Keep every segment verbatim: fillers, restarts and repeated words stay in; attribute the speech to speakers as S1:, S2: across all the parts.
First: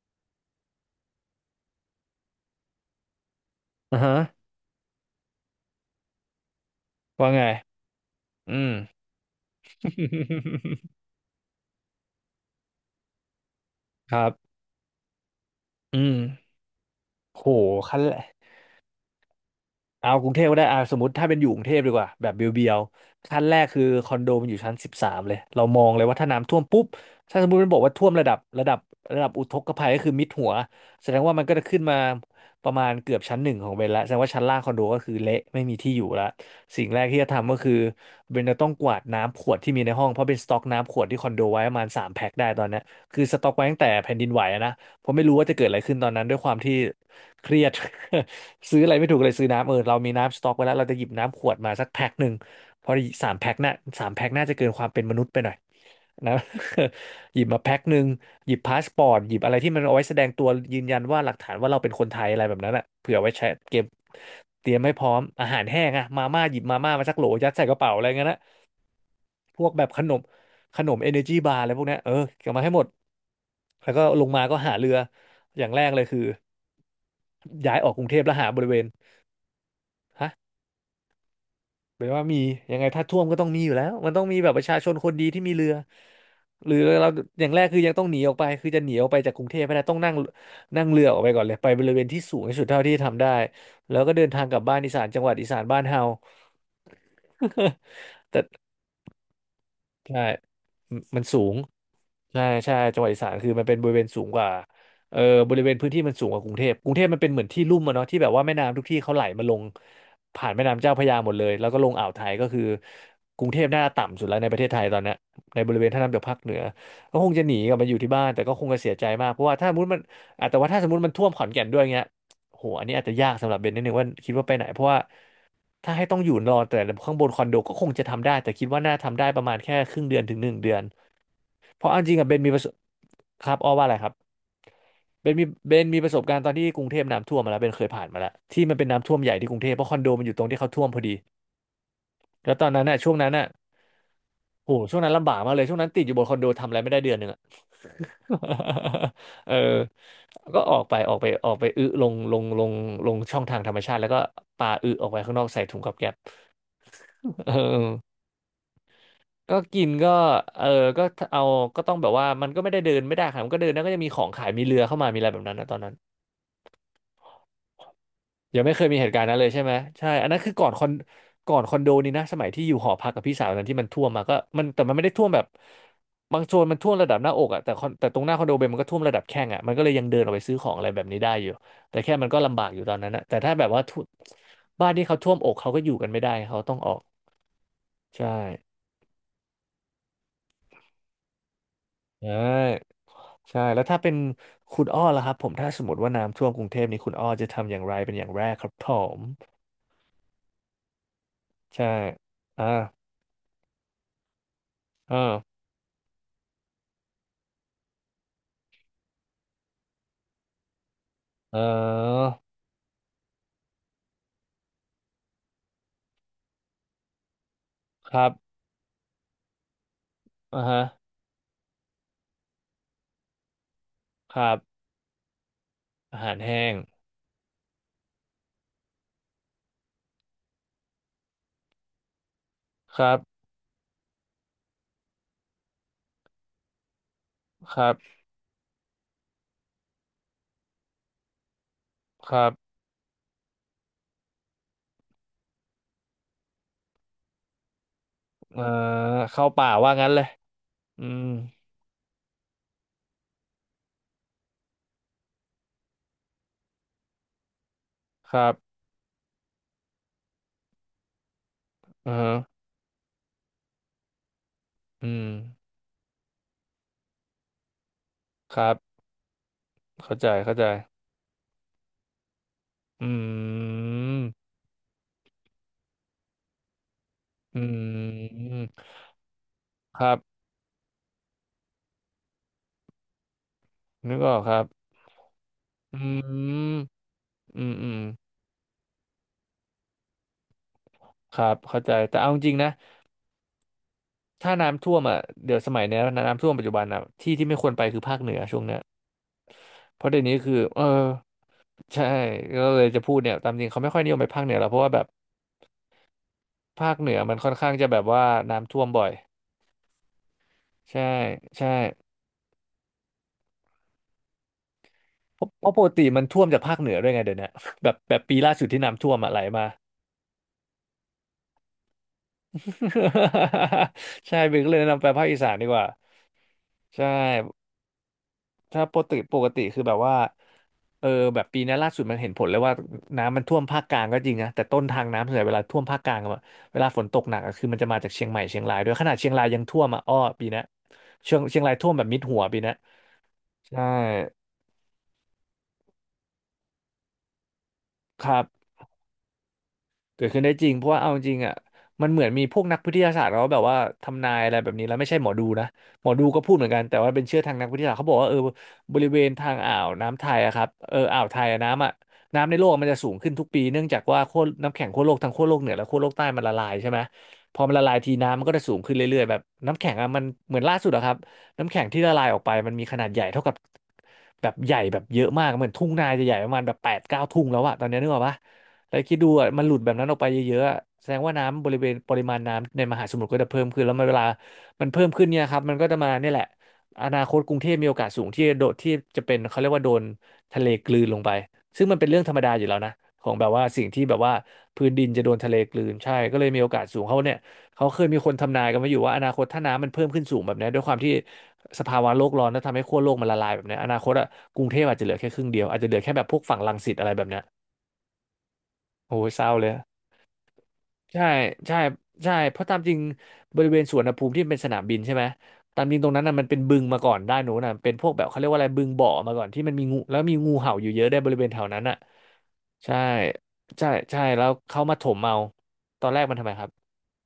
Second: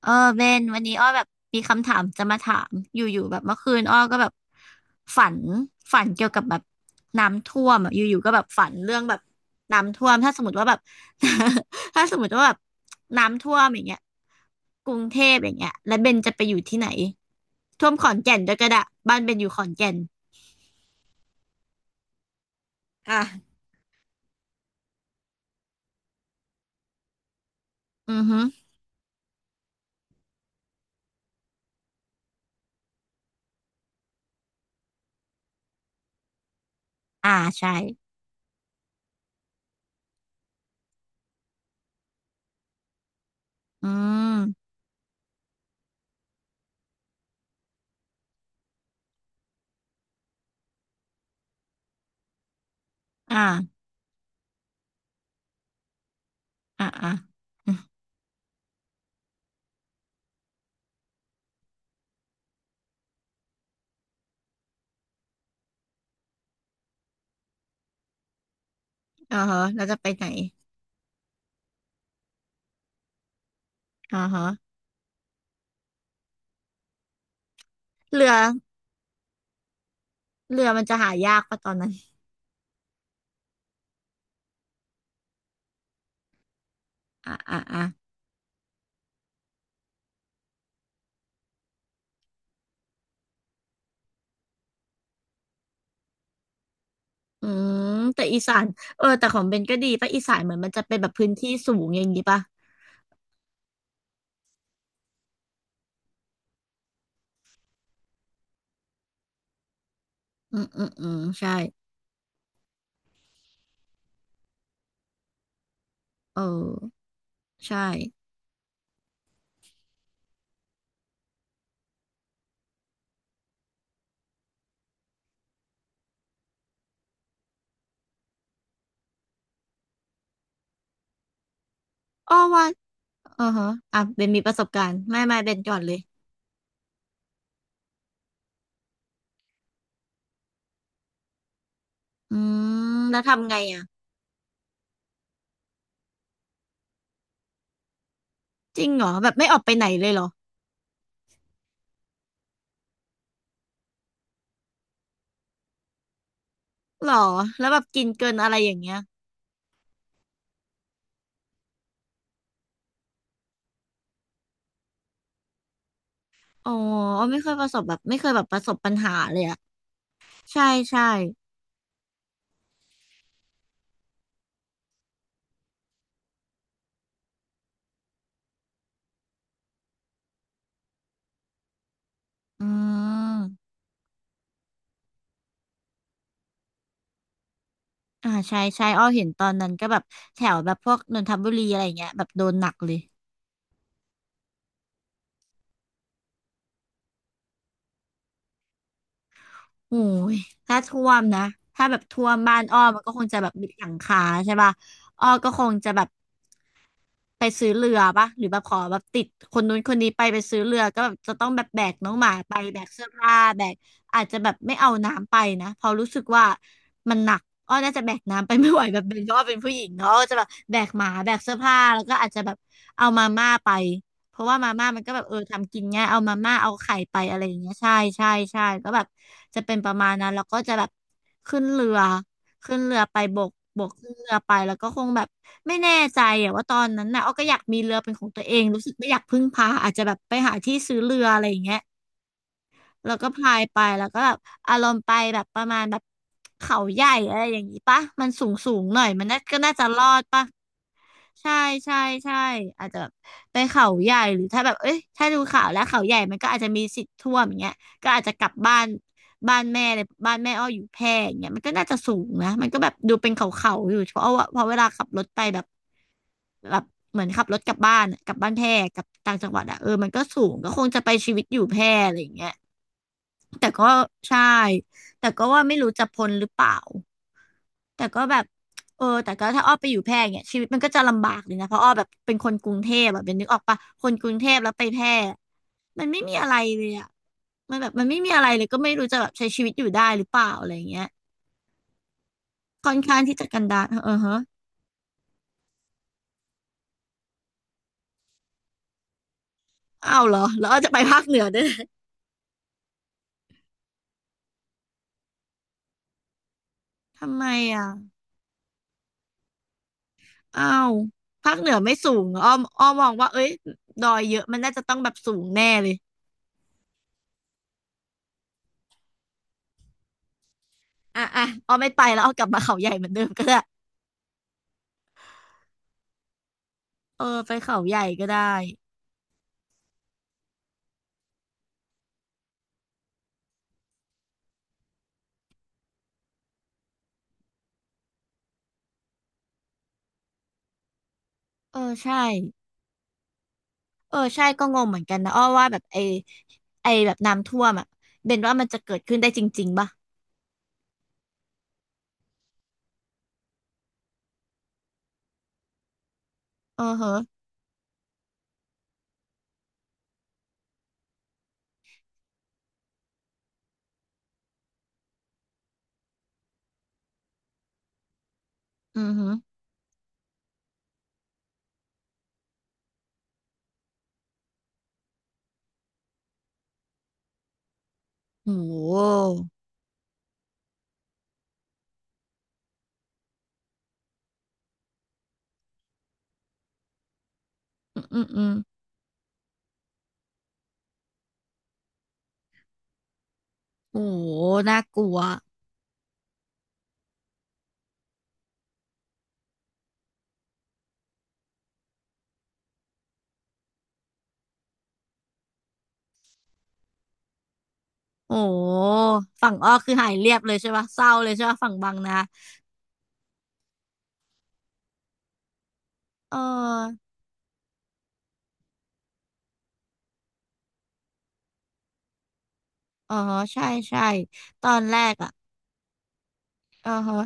S1: เออเบนวันนี้อ้อแบบมีคำถามจะมาถามอยู่ๆแบบเมื่อคืนอ้
S2: อ่า
S1: อ
S2: ฮะ
S1: ก็แบบฝันฝันเกี่ยวกับแบบ
S2: ว่าไง
S1: น้ำท่วมอ่ะอยู่ๆก็แบบ
S2: อื
S1: ฝั
S2: ม
S1: นเรื่องแบบน้ำท่วมถ้าสมมติว่าแบบ ถ้าสมมติว่าแบบน้ำท่วมอย่างเงี้ย
S2: ครับ
S1: กรุงเทพอย่างเงี้ยแล้
S2: อื
S1: วเบ
S2: ม
S1: นจะไปอยู่ที่ไหน
S2: โห
S1: ท่วม
S2: ขั้น
S1: ขอ
S2: แร
S1: น
S2: ก
S1: แก่นด้วยก็ได้บ้านเบนอยู่ขอนแก่น
S2: เอากรุงเทพก็ได้อ่าสมมติถ้าเป็นอยู่กรุงเทพดีกว่า แบบเบียว
S1: อ่ะ
S2: ๆขั้นแรกคือคอนโดมันอยู่ชั้นสิบสามเลย เรามองเลยว่าถ้าน้ำท่วมปุ๊บถ้าสมมติมันบอกว่าท่วม
S1: อือ
S2: ระดับ
S1: ฮึ
S2: ระดับระดับอุทกภัยก็คือมิดหัวแสดงว่ามันก็จะขึ้นมาประมาณเกือบชั้นหนึ่งของเบนละแสดงว่าชั้นล่างคอนโดก็คือเละไม่มีที่อยู่ละสิ่งแรกที่จะ
S1: อ่า
S2: ทำก็คื
S1: ใช่
S2: อเบนจะต้องกวาดน้ำขวดที่มีในห้องเพราะเป็นสต็อกน้ำขวดที่คอนโดไว้ประมาณสามแพ็คได้ตอนเนี้ยคือสต็อกไว้ตั้งแต่
S1: อื
S2: แผ่นดินไหวอะ
S1: ม
S2: นะเพราะไม่รู้ว่าจะเกิดอะไรขึ้นตอนนั้นด้วยความที่เครียด ซื้ออะไรไม่ถูกเลยซื้อน้ำเออเรามีน้ำสต็อกไว้แล้วเราจะหยิบน้ำขวดมาสักแพ็คหนึ่งเพราะสาม
S1: อ่า
S2: แพ็คน่ะสามแพ็คน่าจะเกินความเป็นมนุษย์ไปหน่อยนะ
S1: อ่าอ่า
S2: หยิบมา
S1: อื
S2: แพ็
S1: ม
S2: คหนึ่งหยิบพาสปอร์ตหยิบอะไรที่มันเอาไว้แสดงตัวยืนยันว่าหลักฐานว่าเราเป็นคนไทยอะไรแบบนั้นอ่ะเผื่อไว้ใช้เก็บเตรียมให้พร้อมอาหารแห้งอะมาม่าหยิบมาม่ามาสักโหลยัดใส่กระเป๋าอะไรเงี้ยนะ
S1: อา
S2: พ
S1: ฮะ
S2: วกแบ
S1: เรา
S2: บ
S1: จะ
S2: ข
S1: ไป
S2: นม
S1: ไหน
S2: ขนมเอเนอร์จีบาร์อะไรพวกเนี้ยเออเก็บมาให้หมดแล้วก็ล
S1: อ่า
S2: งมา
S1: ฮะ
S2: ก็หาเรืออย่างแรกเลยคือย้ายออกกรุงเทพ
S1: เรื
S2: แล้
S1: อ
S2: วหาบริเวณฮะ
S1: เรือมันจะหายากปะตอนนั้น
S2: แปลว่ามียังไงถ้าท่วมก็ต้องมีอยู่แล้วมันต้องมีแบบประชาชนคนดีที่มีเรือหรือเรา
S1: อ่ะ
S2: อย่างแร
S1: อ่ะ
S2: กคือ
S1: อ่ะ
S2: ยังต้องหนีออกไปคือจะหนีออกไปจากกรุงเทพไม่ได้ต้องนั่งนั่งเรือออกไปก่อนเลยไปบริเวณที่สูงที่สุดเท่าที่ทำได้แล้วก็เดินทางกลับบ้านอีสานจังหวัดอีสานบ้านเฮา
S1: อื มแต่
S2: แต่
S1: อีสานเออแต่ของเบนก็ดีปะ
S2: ใช่
S1: อีสานเหมือนมันจะเป็
S2: ม
S1: นแบบ
S2: มัน
S1: พื้น
S2: สู
S1: ที่
S2: ง
S1: สูงอย่างนี้ปะ
S2: ใช่ใช่จังหวัดอีสานคือมันเป็นบริเวณสูงกว่าเออบริเวณพื้นที่มันสูงกว่ากรุงเทพกรุงเทพมันเป็นเหมือนที่ลุ่มอะเนาะที่แบบว่าแม่น้ำทุกที่เขาไหลมาลงผ่าน
S1: อื
S2: แม่
S1: ม
S2: น้ำ
S1: อืม
S2: เจ้าพ
S1: อื
S2: ระยา
S1: ม
S2: หมดเล
S1: ใช่
S2: ยแล้วก็ลงอ่าวไทยก็คือกรุงเทพน่าจะต่ำสุดแล้วในประเทศไทยตอนเนี้ยในบริเวณท่าน้ำจากภาค
S1: เออ
S2: เหนือก็คงจะหนีกลั
S1: ใช่
S2: บมาอยู่ที่บ้านแต่ก็คงจะเสียใจมากเพราะว่าถ้าสมมติมันอ่ะแต่ว่าถ้าสมมติมันท่วมขอนแก่นด้วยเงี้ยโหอันนี้อาจจะยากสำหรับเบนนิดนึงว่าคิดว่าไปไหนเพราะว่า ถ้าให้ต้องอยู่รอแต่ข้างบนคอนโดก็คงจะทำได้แต่คิดว่าน่าทำได้ประมาณแค่ครึ่งเดือนถึงหนึ่งเดือนเพราะเอาจริงอะ
S1: อ้
S2: เบ
S1: อ
S2: นมีประ
S1: ว่า
S2: สบ
S1: อื
S2: ค
S1: อ
S2: รับ
S1: ฮะ
S2: อ้อว่าอะไร
S1: อ่ะ
S2: ครับ
S1: เบนมีประสบการณ์ ไม่
S2: เบ
S1: ไม่
S2: นมี
S1: เบน
S2: เบ
S1: ก่อน
S2: น
S1: เลย
S2: มีประสบการณ์ตอนที่กรุงเทพน้ำท่วมมาแล้วเบนเคยผ่านมาแล้วที่มันเป็นน้ำท่วมใหญ่ที่กรุงเทพเพราะคอนโดมันอยู่ตรงที่เขาท่วมพอดี
S1: อื
S2: แล้วตอนนั้นน่ะ
S1: ม
S2: ช่วง
S1: แล้ว
S2: นั้นน่ะ
S1: ทำไงอ่ะ
S2: โหช่วงนั้นลำบากมากเลยช่วงนั้นติดอยู่บนคอนโดทำอะไรไม่ได้เดือนหนึ่งอะ
S1: จริงเหรอแบบไม่
S2: เออ
S1: ออกไปไหนเลยเหรอ
S2: ก็ออกไปออกไปออกไปอึลงลงลงลงช่องทางธรรมชาติแล้วก็ปาอึออกไปข้างนอกใส่ถุงกับแก๊ป
S1: หรอ
S2: เอ
S1: แล้วแบ
S2: อ
S1: บกิน เกินอะไรอย่างเงี้ย
S2: ก็กินก็เออก็เอาก็ต้องแบบว่ามันก็ไม่ได้เดินไม่ได้ครับมันก็เดินแล้วก็จะมีของขายมีเรือเข้ามามีอะไรแบบนั้นนะตอนนั้น
S1: อ๋อไม่เคยประสบแบบไม่เคยแบบป
S2: ยัง
S1: ระส
S2: ไม่
S1: บ
S2: เคย
S1: ปัญ
S2: มีเห
S1: หา
S2: ตุการณ์นั้
S1: เล
S2: นเล
S1: ย
S2: ย
S1: อ่ะ
S2: ใช่ไหมใช่อันนั้นคือ
S1: ใช่
S2: ก่อนคอน
S1: ใช่
S2: ก่อนคอนโดนี้นะสมัยที่อยู่หอพักกับพี่สาวตอนนั้นที่มันท่วมมาก็มันแต่มันไม่ได้ท่วมแบบบางโซนมันท่วมระดับหน้าอกอ่ะแต่คอนแต่ตรงหน้าคอนโดเบนมันก็ท่วมระดับแข้งอ่ะมันก็เลยยังเดินออกไปซื้อของอะไรแบบนี้ได้อยู่แต่แค่มันก็ลำ
S1: อื
S2: บากอยู่ตอนนั้นนะแต่ถ้าแบ
S1: ม
S2: บว่าท่วบ้านที่เขาท่วมอกเขาก็อยู่กันไม่ได้เขาต้องออกใช่
S1: อ่าใช่ใช่อ้อเห็นตอนนั้นก็แบบแถวแบบพวกนนทบุรีอะไรเงี้ยแบบ
S2: ใช่
S1: โดนหนักเลย
S2: ใช่แล้วถ้าเป็นคุณอ้อล่ะครับผมถ้าสมมติว่าน้ำท่วมกรุงเทพนี่คุณอ้อจะทำอย่างไรเป็นอย่างแรกครับผม
S1: โอ้ยถ้าท่วมนะถ้า
S2: ใช่
S1: แบบท่วมบ้าน
S2: อ่า
S1: อ้อมันก็คงจะแบบมิดหลังคาใช่ป่ะอ้อก็
S2: อ่า
S1: คงจะแบบ ไปซื้อเรือปะหรือแบบขอแบบติดคนนู้นคนนี้ไปไปซื้อเรือก็แบบจะต้อง
S2: เอ
S1: แบบแบกน้องห
S2: อ
S1: มาไปแบกเสื้อผ้าแบกอาจจะแบบไม่เอาน้ำไปนะเพราะรู้สึกว่ามันหนักอ้อน่าจะแบ
S2: ค
S1: ก
S2: รับ
S1: น้ำไปไม่ไหวแบบเป็นเพราะว่าเป็นผู้หญิงเนาะก็จะแบบ
S2: อ่า
S1: แบ
S2: ฮะ
S1: กหมาแบกเสื้อผ้าแล้วก็อาจจะแบบเอามาม่าไปเพ
S2: ค
S1: ราะ
S2: รั
S1: ว่ามา
S2: บ
S1: ม่ามันก็แบบเออทำกินง่าย
S2: อา
S1: เอา
S2: หา
S1: มา
S2: ร
S1: ม่า
S2: แห้
S1: เอา
S2: ง
S1: ไข่ไปอะไรอย่างเงี้ยใช่ใช่ใช่ก็แบบจะเป็นประมาณนั้นแล้วก็จะแบบขึ้นเรือ ขึ้นเรื
S2: ค
S1: อ
S2: รั
S1: ไป
S2: บ
S1: บก บกขึ้นเรือไปแล้วก็คงแบบไม่แน่ใจอะว่าตอนนั้นน่ะอ้อก็อยาก
S2: ค
S1: มี
S2: รั
S1: เรื
S2: บ
S1: อเป็นของตัวเองรู้สึกไม่อยากพึ่งพาอาจจะแบบไปหาที่ซื้อเรืออะไรอย่างเงี้ย
S2: ครับ
S1: แล้วก็พายไปแล้วก็แบบอารมณ์ไปแบบประมาณแบบเขาใหญ่อะไรอย่างนี้ปะมันสูง
S2: เอ่อ
S1: สูงหน่อยมันน่า
S2: เข้า
S1: ก็
S2: ป่า
S1: น่าจะ
S2: ว่า
S1: รอ
S2: งั้นเล
S1: ด
S2: ย
S1: ปะ
S2: อืม
S1: ใช่ใช่ใช่อาจจะแบบไปเขาใหญ่หรือถ้าแบบเอ้ยถ้าดูข่าวแล้วเขาใหญ่มันก็อาจจะมีสิทธิ์ท่วมอย่างเงี้ยก็อาจจะ
S2: ค
S1: ก
S2: รั
S1: ลับ
S2: บ
S1: บ้านบ้านแม่เลยบ้านแม่อ้ออยู่แพร่อย่างเงี้ยมันก็น่าจะ
S2: อ่า
S1: สูง
S2: ฮะ
S1: นะมันก็แบบดูเป็นเขาเขาอยู่เพราะว่าเพราะเวลาขั
S2: อื
S1: บรถ
S2: ม
S1: ไปแบบแบบเหมือนขับรถกลับบ้านอะกลับบ้าน
S2: ค
S1: แพ
S2: รั
S1: ร่
S2: บ
S1: กลับต่างจังหวัดอะเออมัน
S2: เข้า
S1: ก็
S2: ใจ
S1: สู
S2: เข้า
S1: ง
S2: ใจ
S1: ก็คงจะไปชีวิตอยู่แพร่อะไรอย่างเงี้ย
S2: อื
S1: แต่ก็ใช่
S2: ม
S1: แต่ก็ว่าไม่รู้จะพ้นหรือเปล่า
S2: อื
S1: แต่ก็แบบ
S2: ม
S1: เออแต่ก็ถ้าอ้อไปอ
S2: ค
S1: ยู่แพ
S2: รั
S1: ร่เนี่
S2: บ
S1: ยชีวิตมันก็จะลำบากเลยนะเพราะอ้อแบบเป็นคนกรุงเทพอะเป็นนึกออกปะคน
S2: นึก
S1: ก
S2: อ
S1: รุ
S2: อ
S1: ง
S2: ก
S1: เท
S2: ค
S1: พ
S2: รับ
S1: แล้วไปแพร่
S2: อื
S1: มันไม่มีอะไร
S2: ม
S1: เลยอะ
S2: อืม
S1: มันแบ
S2: อื
S1: บ
S2: ม
S1: มันไม่มีอะไรเลยก็ไม่รู้จะแบบใช้ชีวิตอยู่ได้หรือเปล่าอะไรอย่างเงี้ย
S2: ครับเข้าใจแต่เอาจริงนะ
S1: ค่อนข้างที่จะกันดารเออฮะ
S2: ถ้าน้ำท่วมอ่ะเดี๋ยวสมัยเนี้ยน้ำท่วมปัจจุบันอ่ะที่ที่ไม่ควรไปคือภาคเหนือช่วงเนี้ยเพราะ
S1: อ้า
S2: เดี๋ยว
S1: วเห
S2: นี้
S1: รอ
S2: คือ
S1: แล้วอ้อ
S2: เอ
S1: จะไป
S2: อ
S1: ภาคเหนือด้วย
S2: ใช่ก็เลยจะพูดเนี่ยตามจริงเขาไม่ค่อยนิยมไปภาคเหนือล้วเพราะว่าแบบภาคเหนือมั
S1: ทำ
S2: น
S1: ไม
S2: ค่อนข้างจะ
S1: อ่ะ
S2: แบบว่าน้ำท่วมบ่อย
S1: อ้าว
S2: ใช่
S1: ภาค
S2: ใช่
S1: เหนือไม่สูงเหรออ้อมอ้อมองว่าเอ้ยดอยเยอะมันน่าจะต้องแบบสู
S2: เพ
S1: ง
S2: ราะเพ
S1: แน่
S2: ราะป
S1: เล
S2: ก
S1: ย
S2: ติมันท่วมจากภาคเหนือด้วยไงเดี๋ยวเนี้ยแบบแบบปีล่าสุดที่น้ำท่วมอ่ะไหลมา
S1: อ่ะอ่ะอ้อไม่ไปแล้วอ้อกลับมาเขาใหญ่เหมือนเดิมก็ได้
S2: ใช่เบนก็เลยแนะนำไปภาคอีสานดีกว่าใช่
S1: เออไปเขาใหญ่ก็ได้
S2: ถ้าปกติปกติคือแบบว่าเออแบบปีนี้ล่าสุดมันเห็นผลเลยว่าน้ำมันท่วมภาคกลางก็จริงนะแต่ต้นทางน้ำส่วนใหญ่เวลาท่วมภาคกลางอะเวลาฝนตกหนักอะคือมันจะมาจากเชียงใหม่เชียงรายด้วยขนาดเชียงรายยังท่วมอ่ะอ้อปีนี้เชียงเชียงราย
S1: เอ
S2: ท่ว
S1: อ
S2: มแบบมิ
S1: ใช่
S2: ดหัวปีนี้ใช่
S1: เออใช่ก็งงเหมือนกันนะอ้อว่าแบบไอไอแบบน้ำท่วมอ่ะ
S2: ค
S1: เบ
S2: รั
S1: นว่า
S2: บ
S1: มันจะเกิดขึ้นได้จริงๆป่ะ
S2: เกิดขึ้นได้จริงเพราะว่าเอาจริงอ่ะมันเหมือนมีพวกนักวิทยาศาสตร์เขาแบบว่าทำนายอะไรแบบนี้แล้วไม่ใช่หมอดูนะหมอดูก็พูดเหมือนกั
S1: เอ
S2: น
S1: อ
S2: แต่
S1: เฮอ
S2: ว่าเป็นเชื่อทางนักวิทยาศาสตร์เขาบอกว่าเออบริเวณทางอ่าวน้ำไทยอะครับเอออ่าวไทยอะน้ำอะน้ำในโลกมันจะสูงขึ้นทุกปีเนื่องจากว่าขั้วน้ำแข็งขั้วโลกทั้งขั้วโลกเหนือและขั้วโลกใต้มันละลายใช่ไหมพอมันละลายทีน้ำมันก็จะสูงขึ้น
S1: อือ
S2: เรื่อย
S1: ฮึ
S2: ๆแบบน้ำแข็งอะมันเหมือนล่าสุดอะครับน้ำแข็งที่ละลายออกไปมันมีขนาดใหญ่เท่ากับแบบใหญ่แบบเยอะมากเหมือนทุ่งนาจะใหญ่ประมาณแบบแปดเก้าทุ่งแล้วอะตอนนี้นึกออกปะ
S1: โอ้โ
S2: แต่คิดดู
S1: ห
S2: อ่ะมันหลุดแบบนั้นออกไปเยอะๆอะแสดงว่าน้ำบริเวณปริมาณน้ำในมหาสมุทรก็จะเพิ่มขึ้นแล้วมันเวลามันเพิ่มขึ้นเนี่ยครับมันก็จะมาเนี่ยแหละอนาคตกรุงเทพมีโอ
S1: อื
S2: กา
S1: ม
S2: ส
S1: อื
S2: สู
S1: ม
S2: ง
S1: อื
S2: ที่
S1: ม
S2: โดดที่จะเป็นเขาเรียกว่าโดนทะเลกลืนลงไปซึ่งมันเป็นเรื่องธรรมดาอยู่แล้วนะของแบบว่าสิ่งที่
S1: โอ้
S2: แบบ
S1: โห
S2: ว่า
S1: น่า
S2: พื้น
S1: ก
S2: ดิน
S1: ลัว
S2: จะโดนทะเลกลืนใช่ก็เลยมีโอกาสสูงเขาเนี่ยเขาเคยมีคนทำนายกันมาอยู่ว่าอนาคตถ้าน้ำมันเพิ่มขึ้นสูงแบบเนี้ยด้วยความที่สภาวะโลกร้อนแล้วทำให้ขั้วโลกมันละลายแบบเนี้ยอนาคตอะกรุงเทพอาจจะเหลือแค่ครึ่งเดียวอาจจะเหลือแค่แบบพวกฝั่งรังสิตอะไรแบบเนี้ย
S1: โอ้โห
S2: โอ้ยเศร้า
S1: ฝั่ง
S2: เล
S1: อ้อ
S2: ย
S1: คือหายเรียบเลยใช่ป่ะเศร้า
S2: ใช่
S1: เลยใช่ป่ะฝั่ง
S2: ใช่
S1: บางนา
S2: ใช่เพราะตามจริงบริเวณสวนอุณหภูมิที่เป็นสนามบินใช่ไหมตามจริงตรงนั้นน่ะ
S1: เอ
S2: มันเป็นบึงมา
S1: อ
S2: ก่อนด้านโน้นน่ะเป็นพวกแบบเขาเรียกว่าอะไรบึงบ่อมาก่อนที่มันมีงูแล้วมีงูเห่าอยู่เยอะได้วยบริเวณแถวนั้นน่ะใช่
S1: อ๋อใช่
S2: ใช่
S1: ใช่
S2: ใช่แล้ว
S1: ตอ
S2: เขา
S1: น
S2: มา
S1: แร
S2: ถ
S1: ก
S2: ม
S1: อ่ะ
S2: เอาตอนแรกมันทำไมครับ
S1: อ่าฮะ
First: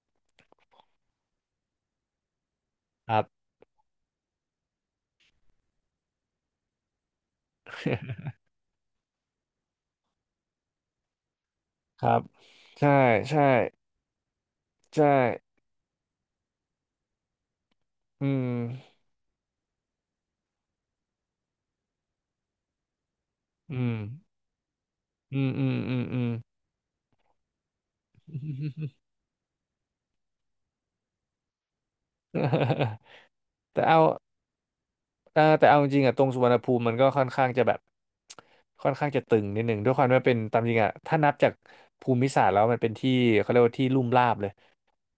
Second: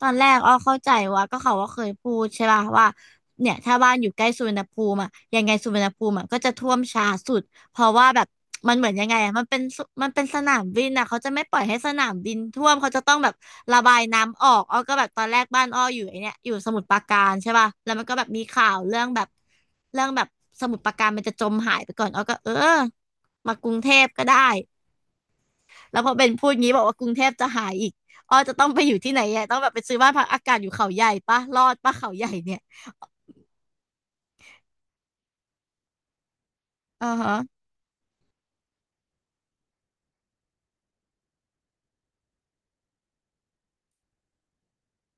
S1: ตอนแรกอ้อเข้าใจว่าก็เขาว่าเคยพูดใช่ป่ะว่า
S2: ครับ
S1: เนี่ยถ้าบ้านอยู่ใกล้สุวรรณภูมิอ่ะยังไงสุวรรณภูมิอะก็จะท่วมช้าสุดเพราะว่าแบบมันเหมือนยังไงอะมันเป็นสุมันเป็นสนามบินอ่ะเขาจะไม่ปล่อยให้ส
S2: ค
S1: นาม
S2: รับ
S1: บินท่วม
S2: ใช่
S1: เขาจะต้องแบบ
S2: ใช่
S1: ระบายน้ำออกอ้อก็แบ
S2: ใช่
S1: บตอนแรกบ้านอ้ออยู่ไอเนี่ยอยู่สมุทรปราการใช่ป่ะแล้วมันก็แบ
S2: อื
S1: บมีข่าว
S2: ม
S1: เรื่องแบบเรื่องแบบสมุทรปราการมันจะจมหายไปก่อนอ้อก็เออมากรุ
S2: อื
S1: งเท
S2: ม
S1: พก็ได้
S2: อืมอืมอื
S1: แล้วพอเบ
S2: ม
S1: น พูดงี้บอกว่ากรุงเทพจะหายอีกอ้อ
S2: อื
S1: จะต้องไปอยู่
S2: ม
S1: ที่ไหนอ่ะต้องแบบไปซื้อบ้านพักอากาศอยู่เขาใหญ่ปะรอดปะเขาใหญ่เนี่ย
S2: แต่เอา อ่าแต่เอาจริงๆอ่ะตรงสุวรรณภูมิมันก็
S1: อ่า
S2: ค่อน
S1: ฮะ
S2: ข้างจะแบบค่อนข้างจะตึงนิดหนึ่งด้วยความที่ว่าเป็นตามจริงอ่ะถ้านับจากภูมิศาสตร์แล้วมันเป็นที่เขาเรียกว่าที่ลุ่มราบเลย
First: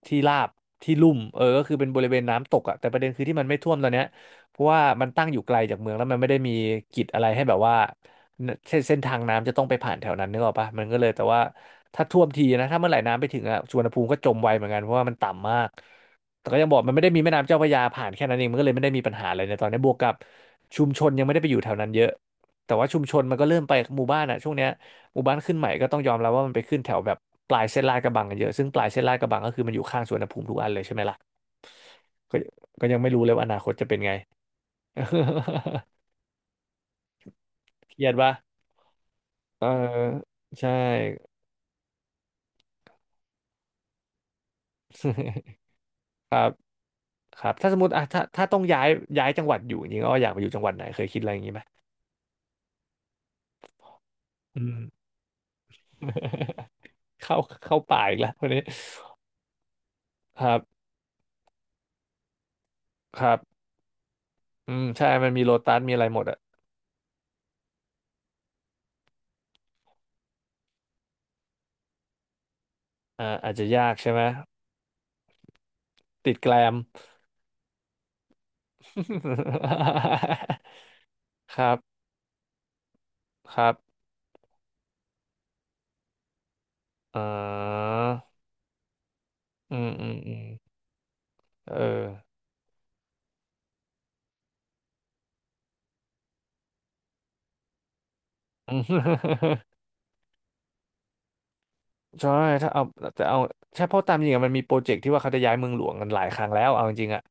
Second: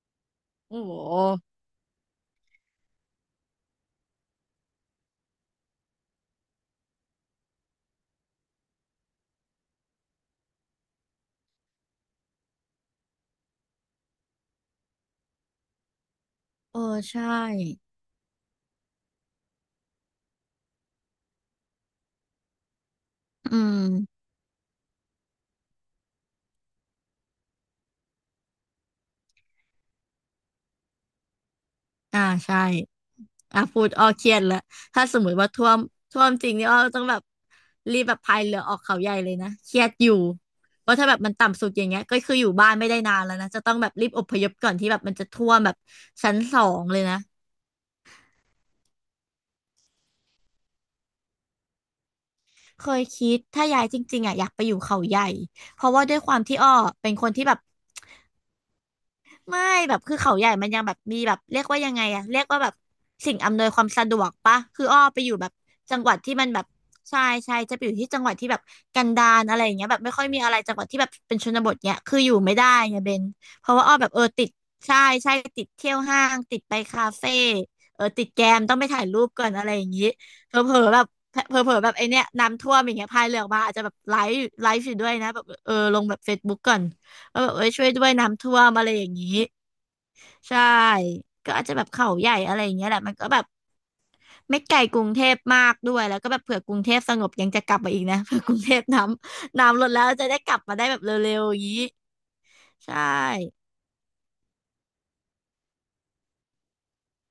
S2: ที่ราบ
S1: โอ้
S2: ที่
S1: โห
S2: ลุ่มเออก็คือเป็นบริเวณน้ำตกอ่ะแต่ประเด็นคือที่มันไม่ท่วมตอนเนี้ยเพราะว่ามันตั้งอยู่ไกลจากเมืองแล้วมันไม่ได้มีกิจอะไรให้แบบว่าเส้นเส้นทางน้ำจะต้องไปผ่านแถวนั้นนึกออกปะมันก็เลยแต่ว่า ถ้าท่วมทีนะถ้าเมื่อไหร่น้ำไปถึงอะสุวรรณภูมิก็จมไวเหมือนกันเพราะว่ามันต่ำมากแต่ก็ยังบ
S1: เอ
S2: อก
S1: อ
S2: มันไม่ได้มี
S1: ใช่
S2: แม่น้ำเจ้าพระยาผ่านแค่นั้นเองมันก็เลยไม่ได้มีปัญหาอะไรในตอนนี้บวกกับชุมชนยังไม่ได้ไปอยู่แถวนั้นเยอะแต่ว่าชุมชนมันก็
S1: อื
S2: เริ่มไปหมู่บ้าน
S1: ม
S2: อะช่วงเนี้ยหมู่บ้านขึ้นใหม่ก็ต้องยอมรับว่ามันไปขึ้นแถวแบบปลายเส้นลาดกระบังกันเยอะซึ่งปลายเส้นลาดกระบังก็คือมันอยู่ข้างสุวรรณภูมิทุกอันเลยใช่ไหมล่ะ
S1: อ่า
S2: ก็
S1: ใช่
S2: ก็ยังไม่รู้เลยว่าอนา
S1: อ่ะ
S2: คต
S1: พู
S2: จะ
S1: ด
S2: เป็น
S1: อ้อ
S2: ไง
S1: เครียดแล้วถ้าสมมติว่าท่ว มท่วมจริงนี่อ้อต้องแบบ
S2: เค
S1: รีบ
S2: รีย
S1: แบ
S2: ด
S1: บ
S2: ปะ
S1: พายเรือออกเขาใหญ่เลยนะ
S2: เออ
S1: เครียดอยู่
S2: ใช่
S1: เพราะถ้าแบบมันต่ำสุดอย่างเงี้ยก็คืออยู่บ้านไม่ได้นานแล้วนะจะต้องแบบรีบอพยพก่อนที่แบบมันจะท่วมแบบ
S2: ค
S1: ชั้น
S2: รับ
S1: สองเลยนะ
S2: ครับถ้าสมมติอ่ะถ้าถ้าต้องย้ายย้ายจังหวัดอยู่จริงๆก็อยากไปอยู่จังหวัดไหนเคยคิดอะไรอย่างนี้ไหม
S1: เคยคิดถ้าย้ายจริงๆอ่ะอยาก
S2: อื
S1: ไปอยู่
S2: ม
S1: เขาใหญ่เพราะว่าด้วยความที่อ้อเป็น คน
S2: เข้า
S1: ที่แบบ
S2: เข้าป่าอีกแล้วคนนี้
S1: ไม่แบบคือเขา
S2: ค
S1: ใหญ่
S2: รับ
S1: มันยังแบบมีแบบเรียกว่ายังไงอะเรียกว่าแบบ
S2: ครั
S1: สิ่ง
S2: บ
S1: อำนวยความสะดวกปะ
S2: อื
S1: คื
S2: ม
S1: ออ้อ
S2: ใช่
S1: ไป
S2: มั
S1: อ
S2: น
S1: ยู่
S2: มี
S1: แบ
S2: โล
S1: บ
S2: ตัสมี
S1: จั
S2: อะ
S1: ง
S2: ไร
S1: หวั
S2: ห
S1: ด
S2: มด
S1: ที่
S2: อ่ะ
S1: มันแบบใช่ใช่จะไปอยู่ที่จังหวัดที่แบบกันดารอะไรอย่างเงี้ยแบบไม่ค่อยมีอะไรจังหวัดที่แบบเป็นชนบทเนี้ยคืออยู่ไม่ได้ไงเบน
S2: อ่าอาจจะ
S1: เพราะ
S2: ยา
S1: ว่าอ้
S2: ก
S1: อแบ
S2: ใช่
S1: บ
S2: ไห
S1: เอ
S2: ม
S1: อติดใช่ใช่ติดเที่ยวห้า
S2: ติด
S1: ง
S2: แกล
S1: ติด
S2: ม
S1: ไปคาเฟ่เออติดแกมต้องไปถ่ายรูปก่อนอะไรอย่างงี้เผ ลอๆแบบเผ
S2: ครั
S1: ลอๆแบบไอ
S2: บ
S1: เนี้ยน้ำท่วมอย่างเงี้ยพายเรือออก
S2: ค
S1: มา
S2: รั
S1: อา
S2: บ
S1: จจะแบบไลฟ์ไลฟ์อยู่ด้วยนะแบบเออลงแบบเฟซบุ๊กก่อน
S2: อ่
S1: ว่าแบบเออช่วย
S2: า
S1: ด้วยน้ำท่วมอะไรอย่างงี้
S2: อืมอืมอืม
S1: ใช่ ก็อาจจะแบ
S2: เอ
S1: บ
S2: อ
S1: เขาใหญ่อะไรอย่างเงี้ยแหละมันก็แบบไม่ไกลกรุงเทพมากด้วย แล้วก็แบบเผื่อกรุงเทพสงบยังจะกลับมาอีกนะ เผื่อกรุงเทพน้ำ น้ำลดแล้วจะได้กลับมาได้แบบเร็วๆอย่างนี้
S2: ใช่ถ้าเอา
S1: ใช
S2: แต่เอา
S1: ่
S2: ใช่เพราะตามจริงอะมันมีโปรเจกต์ที่ว่าเขาจะย้ายเมืองหลวงกันหลายครั้งแล้วเอาจริงๆอะ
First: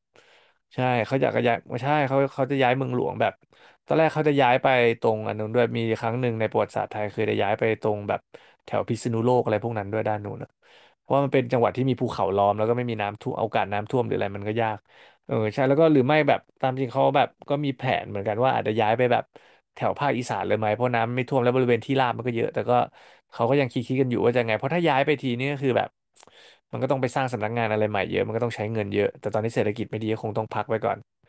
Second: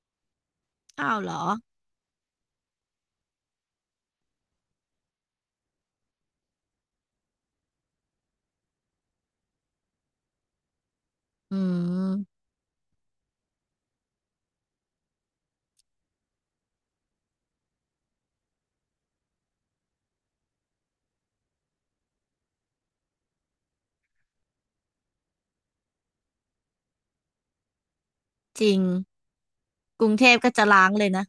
S2: ใช่
S1: อ้า
S2: เขา
S1: ว
S2: อ
S1: เห
S2: ยา
S1: ร
S2: กจะ
S1: อ
S2: ย้ายไม่ใช่เขาเขาจะย้ายเมืองหลวงแบบตอนแรกเขาจะย้ายไปตรงอันนู้นด้วยมีครั้งหนึ่งในประวัติศาสตร์ไทยเคยได้ย้ายไปตรงแบบแถวพิษณุโลกอะไรพวกนั้นด้วยด้านนู้นอะเพราะว่ามันเป็น
S1: อื
S2: จังหวัดที่มีภูเขา
S1: ม
S2: ล้อมแล้วก็ไม่มีน้ำท่วมโอกาสน้ำท่วมหรืออะไรมันก็ยาก เออใช่แล้วก็หรือไม่แบบตามจริงเขาแบบก็มีแผนเหมือนกันว่าอาจจะย้ายไปแบบแถวภาคอีสานเลยไหมเพราะน้ำไม่ท่วมแล้วบริเวณที่ราบมันก็เยอะแต่ก็เขาก็ยังคิดคิดกันอยู่ว่าจะไงเพราะถ้าย้ายไปทีนี่ก็คือแบบมันก็ต้องไปสร้างสำนักงานอะไรใหม่เยอะมันก็ต้อง
S1: จ
S2: ใช้
S1: ริง
S2: เงินเยอะแต่ตอนนี้เศรษฐกิจไม่
S1: ก
S2: ดี
S1: รุง
S2: ก็
S1: เท
S2: คง
S1: พ
S2: ต้อง
S1: ก็
S2: พัก
S1: จะ
S2: ไว้
S1: ล้า
S2: ก่
S1: ง
S2: อน
S1: เลยนะ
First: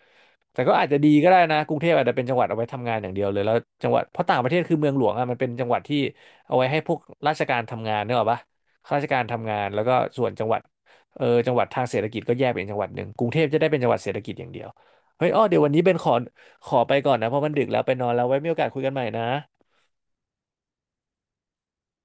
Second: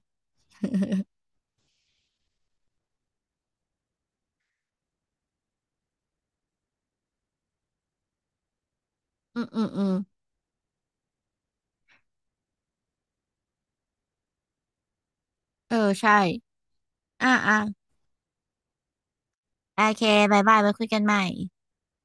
S2: แต่ก็อาจจะดีก็ได้นะกรุงเทพอาจจะเป็นจังหวัดเอาไว้ทำงานอย่างเดียวเลยแล้วจังหวัดเพราะต่างประเทศคือเมืองหลวงอ่ะมันเป็นจังหวัดที่เอาไว้ให้พวกราชการทำงานเนกอะปะข้าราชการ
S1: อืม
S2: ทำงา
S1: อื
S2: น
S1: ม
S2: แล้
S1: อื
S2: วก็
S1: ม
S2: ส่วนจังหวัดเออจังหวัดทางเศรษฐกิจก็แยกเป็นจังหวัดหนึ่งกรุงเทพจะได้เป็นจังหวัดเศรษฐกิจอย่างเดียวเฮ้ยอ้อเดี๋ยววัน
S1: เออ
S2: นี้เบนขอ
S1: ใช่
S2: ขอไปก่อนนะ
S1: อ่า
S2: เพราะมัน
S1: อ่า
S2: ดึกแล้วไปนอนแล้วไว้มีโอกาสคุยกันใหม่นะ
S1: โอเคบายบายไว้คุยกันใหม่